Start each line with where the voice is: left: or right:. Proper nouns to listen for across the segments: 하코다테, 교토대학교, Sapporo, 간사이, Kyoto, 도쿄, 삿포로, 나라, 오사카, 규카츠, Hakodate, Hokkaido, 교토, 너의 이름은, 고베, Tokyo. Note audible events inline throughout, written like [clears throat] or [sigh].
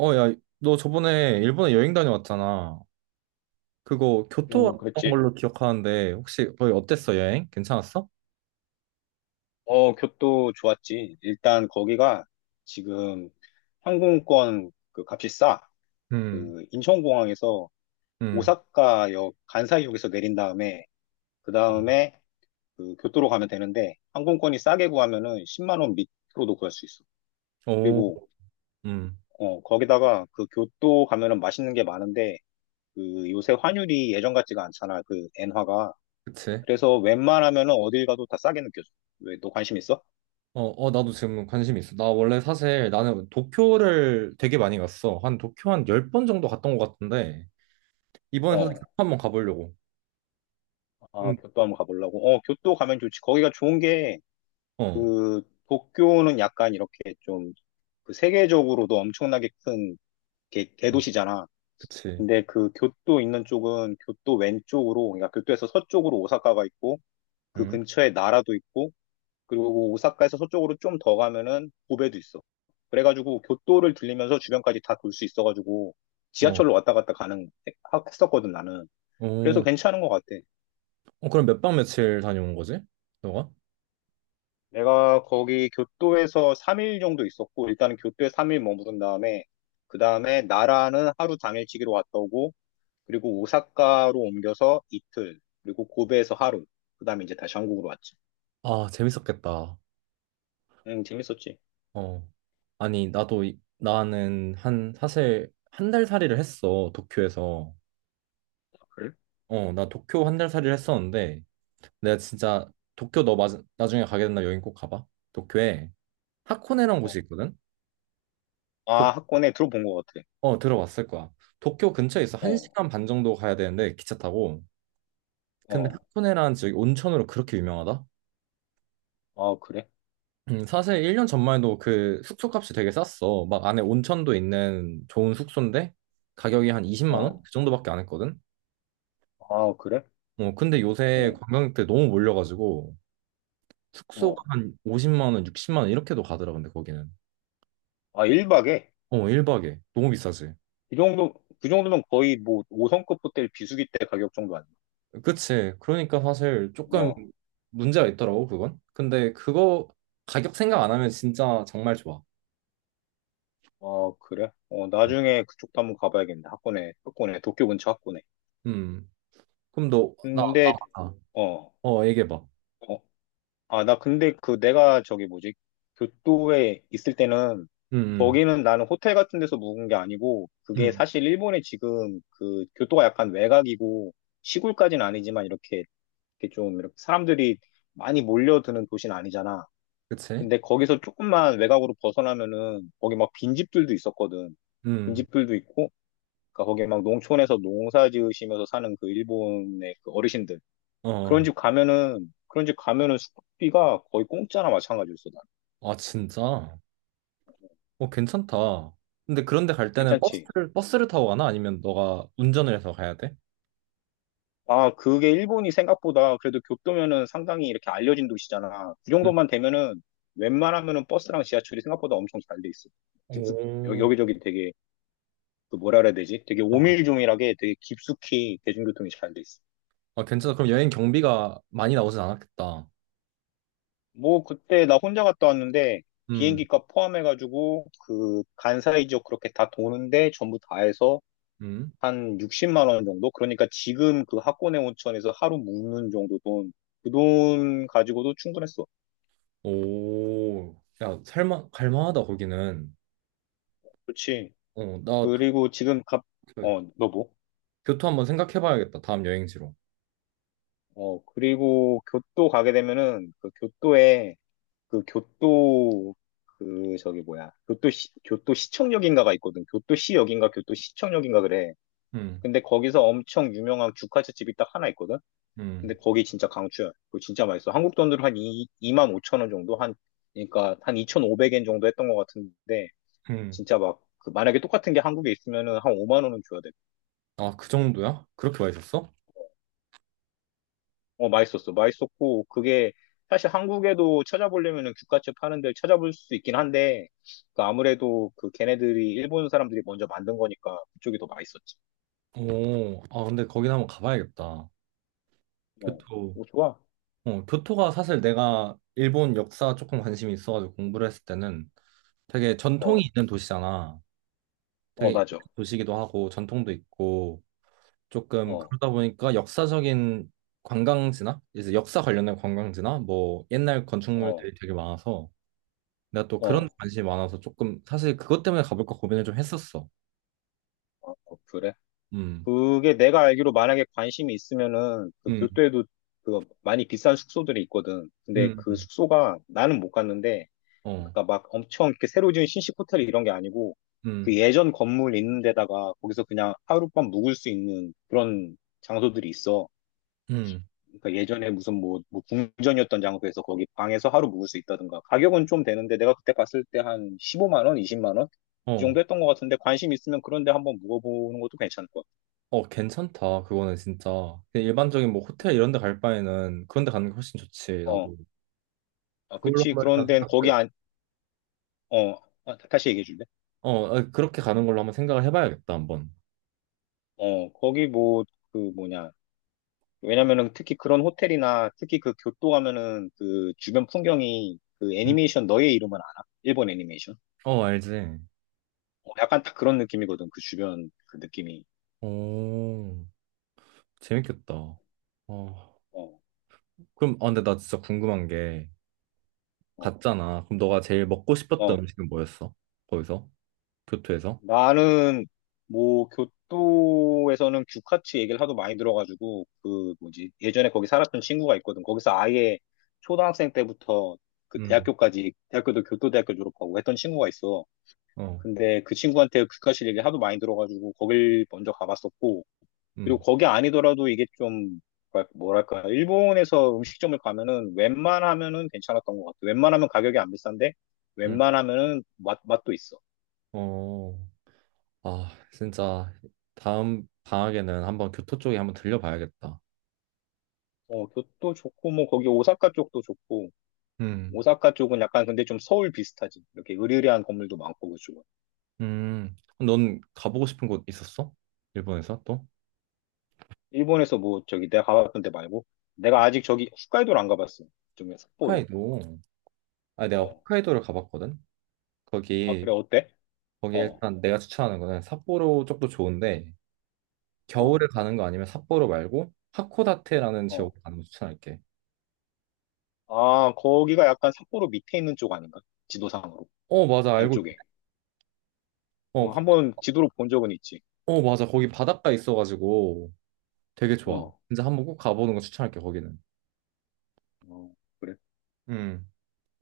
right: 어, 야, 너 저번에 일본에 여행 다녀왔잖아. 그거 교토
left: 뭐
right: 왔던
left: 그랬지.
right: 걸로 기억하는데 혹시 거기 어땠어, 여행? 괜찮았어?
left: 어, 교토 좋았지. 일단 거기가 지금 항공권 그 값이 싸.
right: 음.
left: 그 인천공항에서
right: 음.
left: 오사카역 간사이역에서 내린 다음에 그 다음에 그 교토로 가면 되는데 항공권이 싸게 구하면은 10만 원 밑으로도 구할 수 있어.
right: 오.
left: 그리고
right: 음.
left: 거기다가 그 교토 가면은 맛있는 게 많은데 그 요새 환율이 예전 같지가 않잖아. 그 엔화가.
right: 그치.
left: 그래서 웬만하면은 어딜 가도 다 싸게 느껴져. 왜 너 관심 있어?
right: 어, 어, 나도 지금 관심 있어. 나 원래 사실 나는 도쿄를 되게 많이 갔어. 한 도쿄 한 열 번 정도 갔던 것 같은데 이번에 사실 교토
left: 어.
right: 한번 가보려고.
left: 아,
right: 응.
left: 교토 한번 가보려고. 어, 교토 가면 좋지. 거기가 좋은 게,
right: 어.
left: 그, 도쿄는 약간 이렇게 좀, 그 세계적으로도 엄청나게 큰
right: 음.
left: 대도시잖아.
right: 그치.
left: 근데 그 교토 있는 쪽은 교토 왼쪽으로, 그러니까 교토에서 서쪽으로 오사카가 있고, 그
right: 응.
left: 근처에 나라도 있고, 그리고 오사카에서 서쪽으로 좀 더 가면은 고베도 있어. 그래가지고 교토를 들리면서 주변까지 다 돌 수 있어가지고,
right: 어.
left: 지하철로 왔다 갔다 가는, 했었거든, 나는. 그래서
right: 오.
left: 괜찮은 것 같아.
right: 어. 그럼 몇 박 며칠 다녀온 거지? 너가?
left: 내가 거기 교토에서 3일 정도 있었고, 일단은 교토에 3일 머무른 다음에, 그 다음에 나라는 하루 당일치기로 왔다 오고, 그리고 오사카로 옮겨서 이틀, 그리고 고베에서 하루, 그 다음에 이제 다시 한국으로 왔지.
right: 아, 재밌었겠다.
left: 응, 재밌었지.
right: 어. 아니, 나도, 나는 한, 사실 한 달 살이를 했어, 도쿄에서.
left: 그래?
right: 어, 나 도쿄 한 달 살이를 했었는데, 내가 진짜 도쿄 너 나중에 가게 된다 여행 꼭 가봐. 도쿄에 하코네라는
left: 어.
right: 곳이 있거든? 도,
left: 아, 학원에 들어본 것 같아.
right: 어, 들어봤을 거야. 도쿄 근처에 있어. 한
left: 어,
right: 시간 반 정도 가야 되는데, 기차 타고. 근데
left: 어,
right: 하코네라는 지역이 온천으로 그렇게 유명하다?
left: 아, 그래?
right: 사실 1년 전만 해도 그 숙소 값이 되게 쌌어. 막 안에 온천도 있는 좋은 숙소인데, 가격이 한 20만 원?
left: 어,
right: 그 정도밖에 안 했거든?
left: 아, 그래?
right: 어, 근데 요새
left: 어,
right: 관광객들 너무 몰려가지고 숙소가
left: 어.
right: 한 50만 원, 60만 원 이렇게도 가더라 근데 거기는.
left: 아, 1박에?
right: 어, 1박에. 너무 비싸지.
left: 이 정도, 그 정도면 거의 뭐 5성급 호텔 비수기 때 가격 정도 아니야?
right: 그치. 그러니까 사실 조금
left: 어,
right: 문제가 있더라고 그건. 근데 그거 가격 생각 안 하면 진짜 정말 좋아.
left: 어, 그래? 어,
right: 응.
left: 나중에 그쪽도 한번 가봐야겠네. 학군에, 학군에, 도쿄 근처 학군에.
right: 음. 그럼 너, 나,
left: 근데,
right: 아,
left: 어,
right: 어, 얘기해봐.
left: 어, 아, 나 근데 그 내가 저기 뭐지? 교토에 있을 때는
right: 음. 음.
left: 거기는 나는 호텔 같은 데서 묵은 게 아니고 그게
right: 음.
left: 사실 일본에 지금 그 교토가 약간 외곽이고 시골까지는 아니지만 이렇게, 이렇게 좀 이렇게 사람들이 많이 몰려드는 도시는 아니잖아.
right: 그치?
left: 근데 거기서 조금만 외곽으로 벗어나면은 거기 막 빈집들도 있었거든.
right: 음.
left: 빈집들도 있고 그러니까 거기 막 농촌에서 농사 지으시면서 사는 그 일본의 그 어르신들.
right: 어. 어.
left: 그런 집 가면은, 그런 집 가면은 숙박비가 거의 공짜나 마찬가지였어, 난.
right: 아, 진짜? 어, 괜찮다. 근데 그런데 갈 때는
left: 괜찮지?
right: 버스를 타고 가나? 아니면 너가 운전을 해서 가야 돼?
left: 아, 그게 일본이 생각보다 그래도 교토면은 상당히 이렇게 알려진 도시잖아. 그
right: 음.
left: 정도만 되면은 웬만하면은 버스랑 지하철이 생각보다 엄청 잘 돼 있어. 깊숙,
right: 오.
left: 여기저기 되게, 그 뭐라 그래야 되지? 되게
right: 어.
left: 오밀조밀하게 되게 깊숙이 대중교통이 잘 돼 있어.
right: 아, 괜찮아. 그럼 여행 경비가 많이 나오진 않았겠다.
left: 뭐 그때 나 혼자 갔다 왔는데
right: 음.
left: 비행기값 포함해가지고 그 간사이 지역 그렇게 다 도는데 전부 다 해서
right: 음.
left: 한 60만 원 정도? 그러니까 지금 그 학군의 온천에서 하루 묵는 정도 돈, 그 돈 가지고도 충분했어.
right: 오. 야, 살만 갈만하다 거기는.
left: 그렇지.
right: 어, 나 도-
left: 그리고 지금
right: 그
left: 어, 너 뭐?
right: 교토 한번 생각해 봐야겠다. 다음 여행지로.
left: 어, 그리고 교토 가게 되면은 그 교토에 그 교토 그 저기 뭐야? 교토시 교토시청역인가가 있거든. 교토시역인가 교토시청역인가 그래.
right: 음.
left: 근데 거기서 엄청 유명한 규카츠 집이 딱 하나 있거든? 근데
right: 음.
left: 거기 진짜 강추야. 그거 진짜 맛있어. 한국 돈으로 한 2, 만 5천 원 정도? 한, 그러니까 한 2,500엔 정도 했던 것 같은데,
right: 음.
left: 진짜 막, 그 만약에 똑같은 게 한국에 있으면은 한 5만 원은 줘야 돼.
right: 아, 그 정도야? 그렇게 와 있었어?
left: 어, 맛있었어. 맛있었고, 그게, 사실 한국에도 찾아보려면은 규카츠 파는 데를 찾아볼 수 있긴 한데, 그 아무래도 그 걔네들이 일본 사람들이 먼저 만든 거니까 그쪽이 더 맛있었지.
right: 오. 아, 근데 거긴 한번 가봐야겠다.
left: 어,
right: 교토.
left: 오, 좋아.
right: 어, 교토가 사실 내가 일본 역사 조금 관심이 있어가지고 공부를 했을 때는 되게 전통이
left: 어,
right: 있는 도시잖아.
left: 어,
right: 되게
left: 맞아.
right: 도시기도 하고 전통도 있고 조금
left: 어,
right: 그러다 보니까 역사적인 관광지나 이제 역사 관련된 관광지나 뭐 옛날
left: 어,
right: 건축물들이 되게 많아서 내가 또 그런
left: 어,
right: 데 관심이 많아서 조금 사실 그것 때문에 가볼까 고민을 좀 했었어.
left: 어, 그래.
right: 음.
left: 그게 내가 알기로 만약에 관심이 있으면은 그
right: 음.
left: 교토에도 그 많이 비싼 숙소들이 있거든. 근데
right: 음.
left: 그
right: 음.
left: 숙소가 나는 못 갔는데
right: 어.
left: 그러니까 막 엄청 이렇게 새로 지은 신식 호텔 이런 게 아니고 그
right: 음.
left: 예전 건물 있는 데다가 거기서 그냥 하룻밤 묵을 수 있는 그런 장소들이 있어.
right: 음.
left: 그러니까 예전에 무슨 뭐 궁전이었던 장소에서 거기 방에서 하루 묵을 수 있다든가. 가격은 좀 되는데 내가 그때 갔을 때 한 15만 원, 20만 원? 그
right: 어.
left: 정도 했던 것 같은데 관심 있으면 그런 데 한번 묵어보는 것도 괜찮을 것 같아.
right: 어, 괜찮다. 그거는 진짜 그냥 일반적인 뭐 호텔 이런 데 갈 바에는 그런 데 가는 게 훨씬 좋지.
left: 어.
right: 나도
left: 아,
right: 그걸로
left: 그치.
right: 한번 일단
left: 그런데 거기
right: 생각해.
left: 안, 어, 아, 다시 얘기해 줄래?
right: 어, 아, 그렇게 가는 걸로 한번 생각을 해봐야겠다. 한번.
left: 어, 거기 뭐, 그 뭐냐. 왜냐면은 특히 그런 호텔이나 특히 그 교토 가면은 그 주변 풍경이 그
right: 음.
left: 애니메이션 너의 이름은 알아? 일본 애니메이션?
right: 어, 알지.
left: 어, 약간 딱 그런 느낌이거든. 그 주변 그 느낌이.
right: 오. 재밌겠다. 어.
left: 어,
right: 그럼, 아, 근데 나 진짜 궁금한 게,
left: 어,
right: 갔잖아. 그럼 너가 제일 먹고 싶었던
left: 어.
right: 음식은 뭐였어? 거기서? 교토에서?
left: 나는 뭐 교토에서는 규카츠 얘기를 하도 많이 들어가지고 그 뭐지 예전에 거기 살았던 친구가 있거든. 거기서 아예 초등학생 때부터 그
right: 음.
left: 대학교까지 대학교도 교토대학교 졸업하고 했던 친구가 있어.
right: 어.
left: 근데 그 친구한테 규카츠 얘기를 하도 많이 들어가지고 거길 먼저 가봤었고 그리고
right: 음.
left: 거기 아니더라도 이게 좀 뭐랄까 일본에서 음식점을 가면은 웬만하면은 괜찮았던 것 같아. 웬만하면 가격이 안 비싼데
right: 음.
left: 웬만하면은 맛 맛도 있어.
right: 어, 아, 진짜, 다음 방학에는 한번 교토 쪽에 한번 들려봐야겠다.
left: 어, 교토 좋고, 뭐, 거기 오사카 쪽도 좋고,
right: 음.
left: 오사카 쪽은 약간 근데 좀 서울 비슷하지. 이렇게 으리으리한 건물도 많고, 그쪽은.
right: 음. 넌 가보고 싶은 곳 있었어? 일본에서 또?
left: 일본에서 뭐, 저기 내가 가봤던 데 말고, 내가 아직 저기 홋카이도를 안 가봤어. 좀 삿포로.
right: 홋카이도. 아, 내가
left: 어.
right: 홋카이도를 가봤거든?
left: 아,
right: 거기,
left: 그래, 어때?
right: 거기
left: 어,
right: 일단 내가 추천하는 거는 삿포로 쪽도 좋은데, 겨울에
left: 어,
right: 가는 거 아니면 삿포로 말고 하코다테라는
left: 어.
right: 지역을 가는 거 추천할게.
left: 아, 거기가 약간 삿포로 밑에 있는 쪽 아닌가? 지도상으로.
right: 어, 맞아.
left: 남쪽에.
right: 어,
left: 어, 한번 지도로 본 적은 있지.
right: 어, 맞아. 거기 바닷가 있어가지고 되게 좋아.
left: 어,
right: 진짜 한번 꼭 가보는 거 추천할게, 거기는.
left: 어, 그래.
right: 음.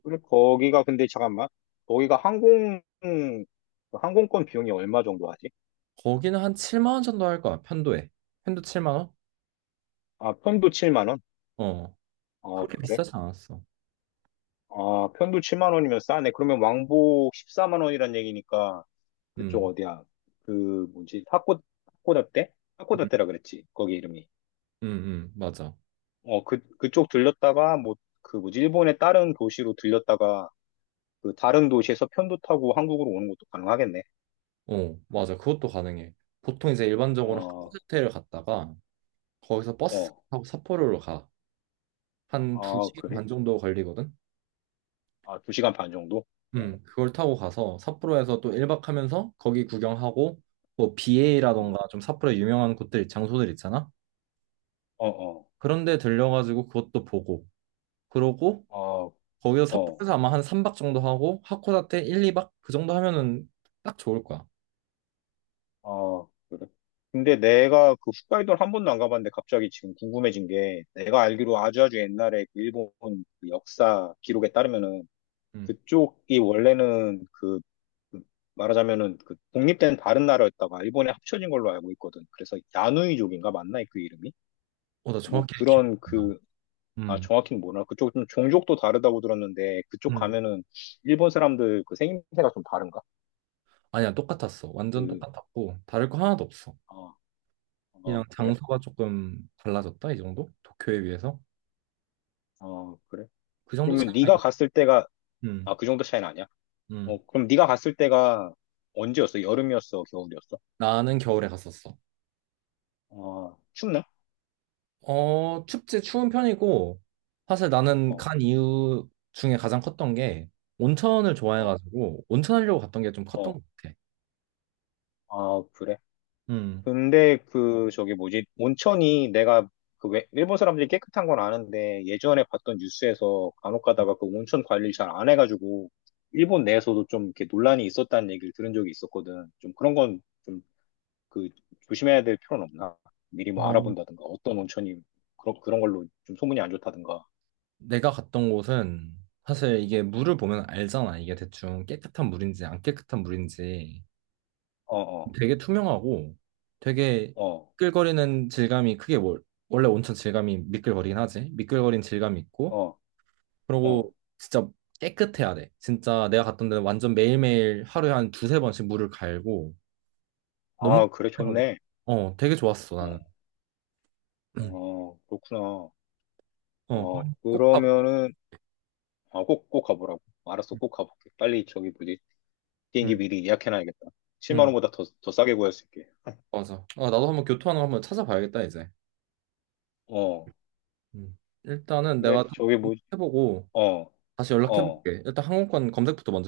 left: 그래, 거기가 근데 잠깐만. 거기가 항공, 그 항공권 비용이 얼마 정도 하지?
right: 거기는 한 7만 원 정도 할 거야. 편도에. 편도 7만 원?
left: 아, 편도 7만 원?
right: 어.
left: 아,
right: 그렇게
left: 그래?
right: 비싸지 않았어.
left: 아, 편도 7만 원이면 싸네. 그러면 왕복 14만 원이란 얘기니까 그쪽
right: 음.
left: 어디야? 그 뭐지? 하코다테?
right: 음.
left: 하코다테라 그랬지. 거기 이름이.
right: 음. 음. 맞아.
left: 어, 그 그쪽 들렸다가 뭐 그 뭐지? 일본의 다른 도시로 들렸다가 그 다른 도시에서 편도 타고 한국으로 오는 것도 가능하겠네.
right: 어, 맞아. 그것도 가능해. 보통 이제 일반적으로
left: 어,
right: 하코다테를 갔다가 거기서 버스
left: 어.
right: 타고 삿포로로 가. 한
left: 아,
right: 2시간
left: 그래?
right: 반 정도 걸리거든.
left: 아, 2시간 반 정도? 어.
right: 그걸 타고 가서 삿포로에서 또 1박 하면서 거기 구경하고 뭐
left: 음.
right: 비에이라던가 좀 삿포로 유명한 곳들 장소들 있잖아.
left: 어, 어.
right: 그런데 들려가지고 그것도 보고 그러고
left: 어,
right: 거기서
left: 어.
right: 삿포로에서 아마 한 3박 정도 하고 하코다테 1, 2박 그 정도 하면은 딱 좋을 거야.
left: 아, 그래. 근데 내가 그 홋카이도를 한 번도 안 가봤는데 갑자기 지금 궁금해진 게 내가 알기로 아주아주 옛날에 그 일본 그 역사 기록에 따르면은
right: 음.
left: 그쪽이 원래는 그 말하자면은 그 독립된 다른 나라였다가 일본에 합쳐진 걸로 알고 있거든. 그래서 야누이족인가 맞나 그 이름이?
right: 어, 나
left: 뭐
right: 정확히 기억이
left: 그런
right: 안 나.
left: 그 아
right: 음.
left: 정확히는 뭐라 그쪽 좀 종족도 다르다고 들었는데 그쪽
right: 음.
left: 가면은 일본 사람들 그 생김새가 좀 다른가?
right: 아니야, 똑같았어. 완전
left: 그
right: 똑같았고 다를 거 하나도 없어.
left: 어,
right: 그냥
left: 어, 그래.
right: 장소가 조금 달라졌다 이 정도? 도쿄에 비해서
left: 어, 그래.
right: 그 정도
left: 그러면
right: 차이가
left: 네가
right: 있나?
left: 갔을 때가
right: 음.
left: 아, 그 정도 차이는 아니야?
right: 음.
left: 어, 그럼 네가 갔을 때가 언제였어? 여름이었어? 겨울이었어?
right: 나는 겨울에 갔었어.
left: 어, 춥나?
right: 어, 춥지 추운 편이고, 사실 나는
left: 어,
right: 간 이유 중에 가장 컸던 게, 온천을
left: 어,
right: 좋아해가지고, 온천하려고 갔던 게 좀 컸던
left: 어.
right: 것 같아.
left: 아, 그래?
right: 음.
left: 근데 그, 저기 뭐지? 온천이 내가 그 왜, 일본 사람들이 깨끗한 건 아는데 예전에 봤던 뉴스에서 간혹 가다가 그 온천 관리를 잘 안 해가지고 일본 내에서도 좀 이렇게 논란이 있었다는 얘기를 들은 적이 있었거든. 좀 그런 건 좀 그 조심해야 될 필요는 없나? 미리 뭐
right: 어,
left: 알아본다든가 어떤 온천이 그런, 그런 걸로 좀 소문이 안 좋다든가.
right: 내가 갔던 곳은, 사실 이게 물을 보면 알잖아. 이게 대충 깨끗한 물인지 안 깨끗한 물인지
left: 어, 어,
right: 되게 투명하고 되게
left: 어.
right: 미끌거리는 질감이 크게 원래 온천 질감이 미끌거리긴 하지. 미끌거린 질감이 있고
left: 어,
right: 그리고
left: 어.
right: 진짜 깨끗해야 돼. 진짜 내가 갔던 데는 완전 매일매일 하루에 한 두세 번씩 물을 갈고 너무
left: 아, 그래,
right: 깨끗하게.
left: 좋네.
right: 어, 되게 좋았어, 나는.
left: 어,
right: [clears throat] 음.
left: 어, 그렇구나.
right: 어,
left: 어,
right: 꼭 가보.
left: 그러면은, 아, 꼭, 꼭 가보라고. 알았어, 꼭 가볼게. 빨리 저기 뭐지? 비행기
right: 응.
left: 미리 예약해놔야겠다. 7만
right: 응.
left: 원보다 더, 더 싸게 구할 수 있게.
right: 맞아. 아, 나도 한번 교토하는 거 한번 찾아봐야겠다, 이제.
left: 어,
right: 음. 일단은
left: 근데
right: 내가 좀
left: 저기 뭐,
right: 해보고
left: 어,
right: 다시
left: 어.
right: 연락해볼게. 일단 항공권 검색부터 먼저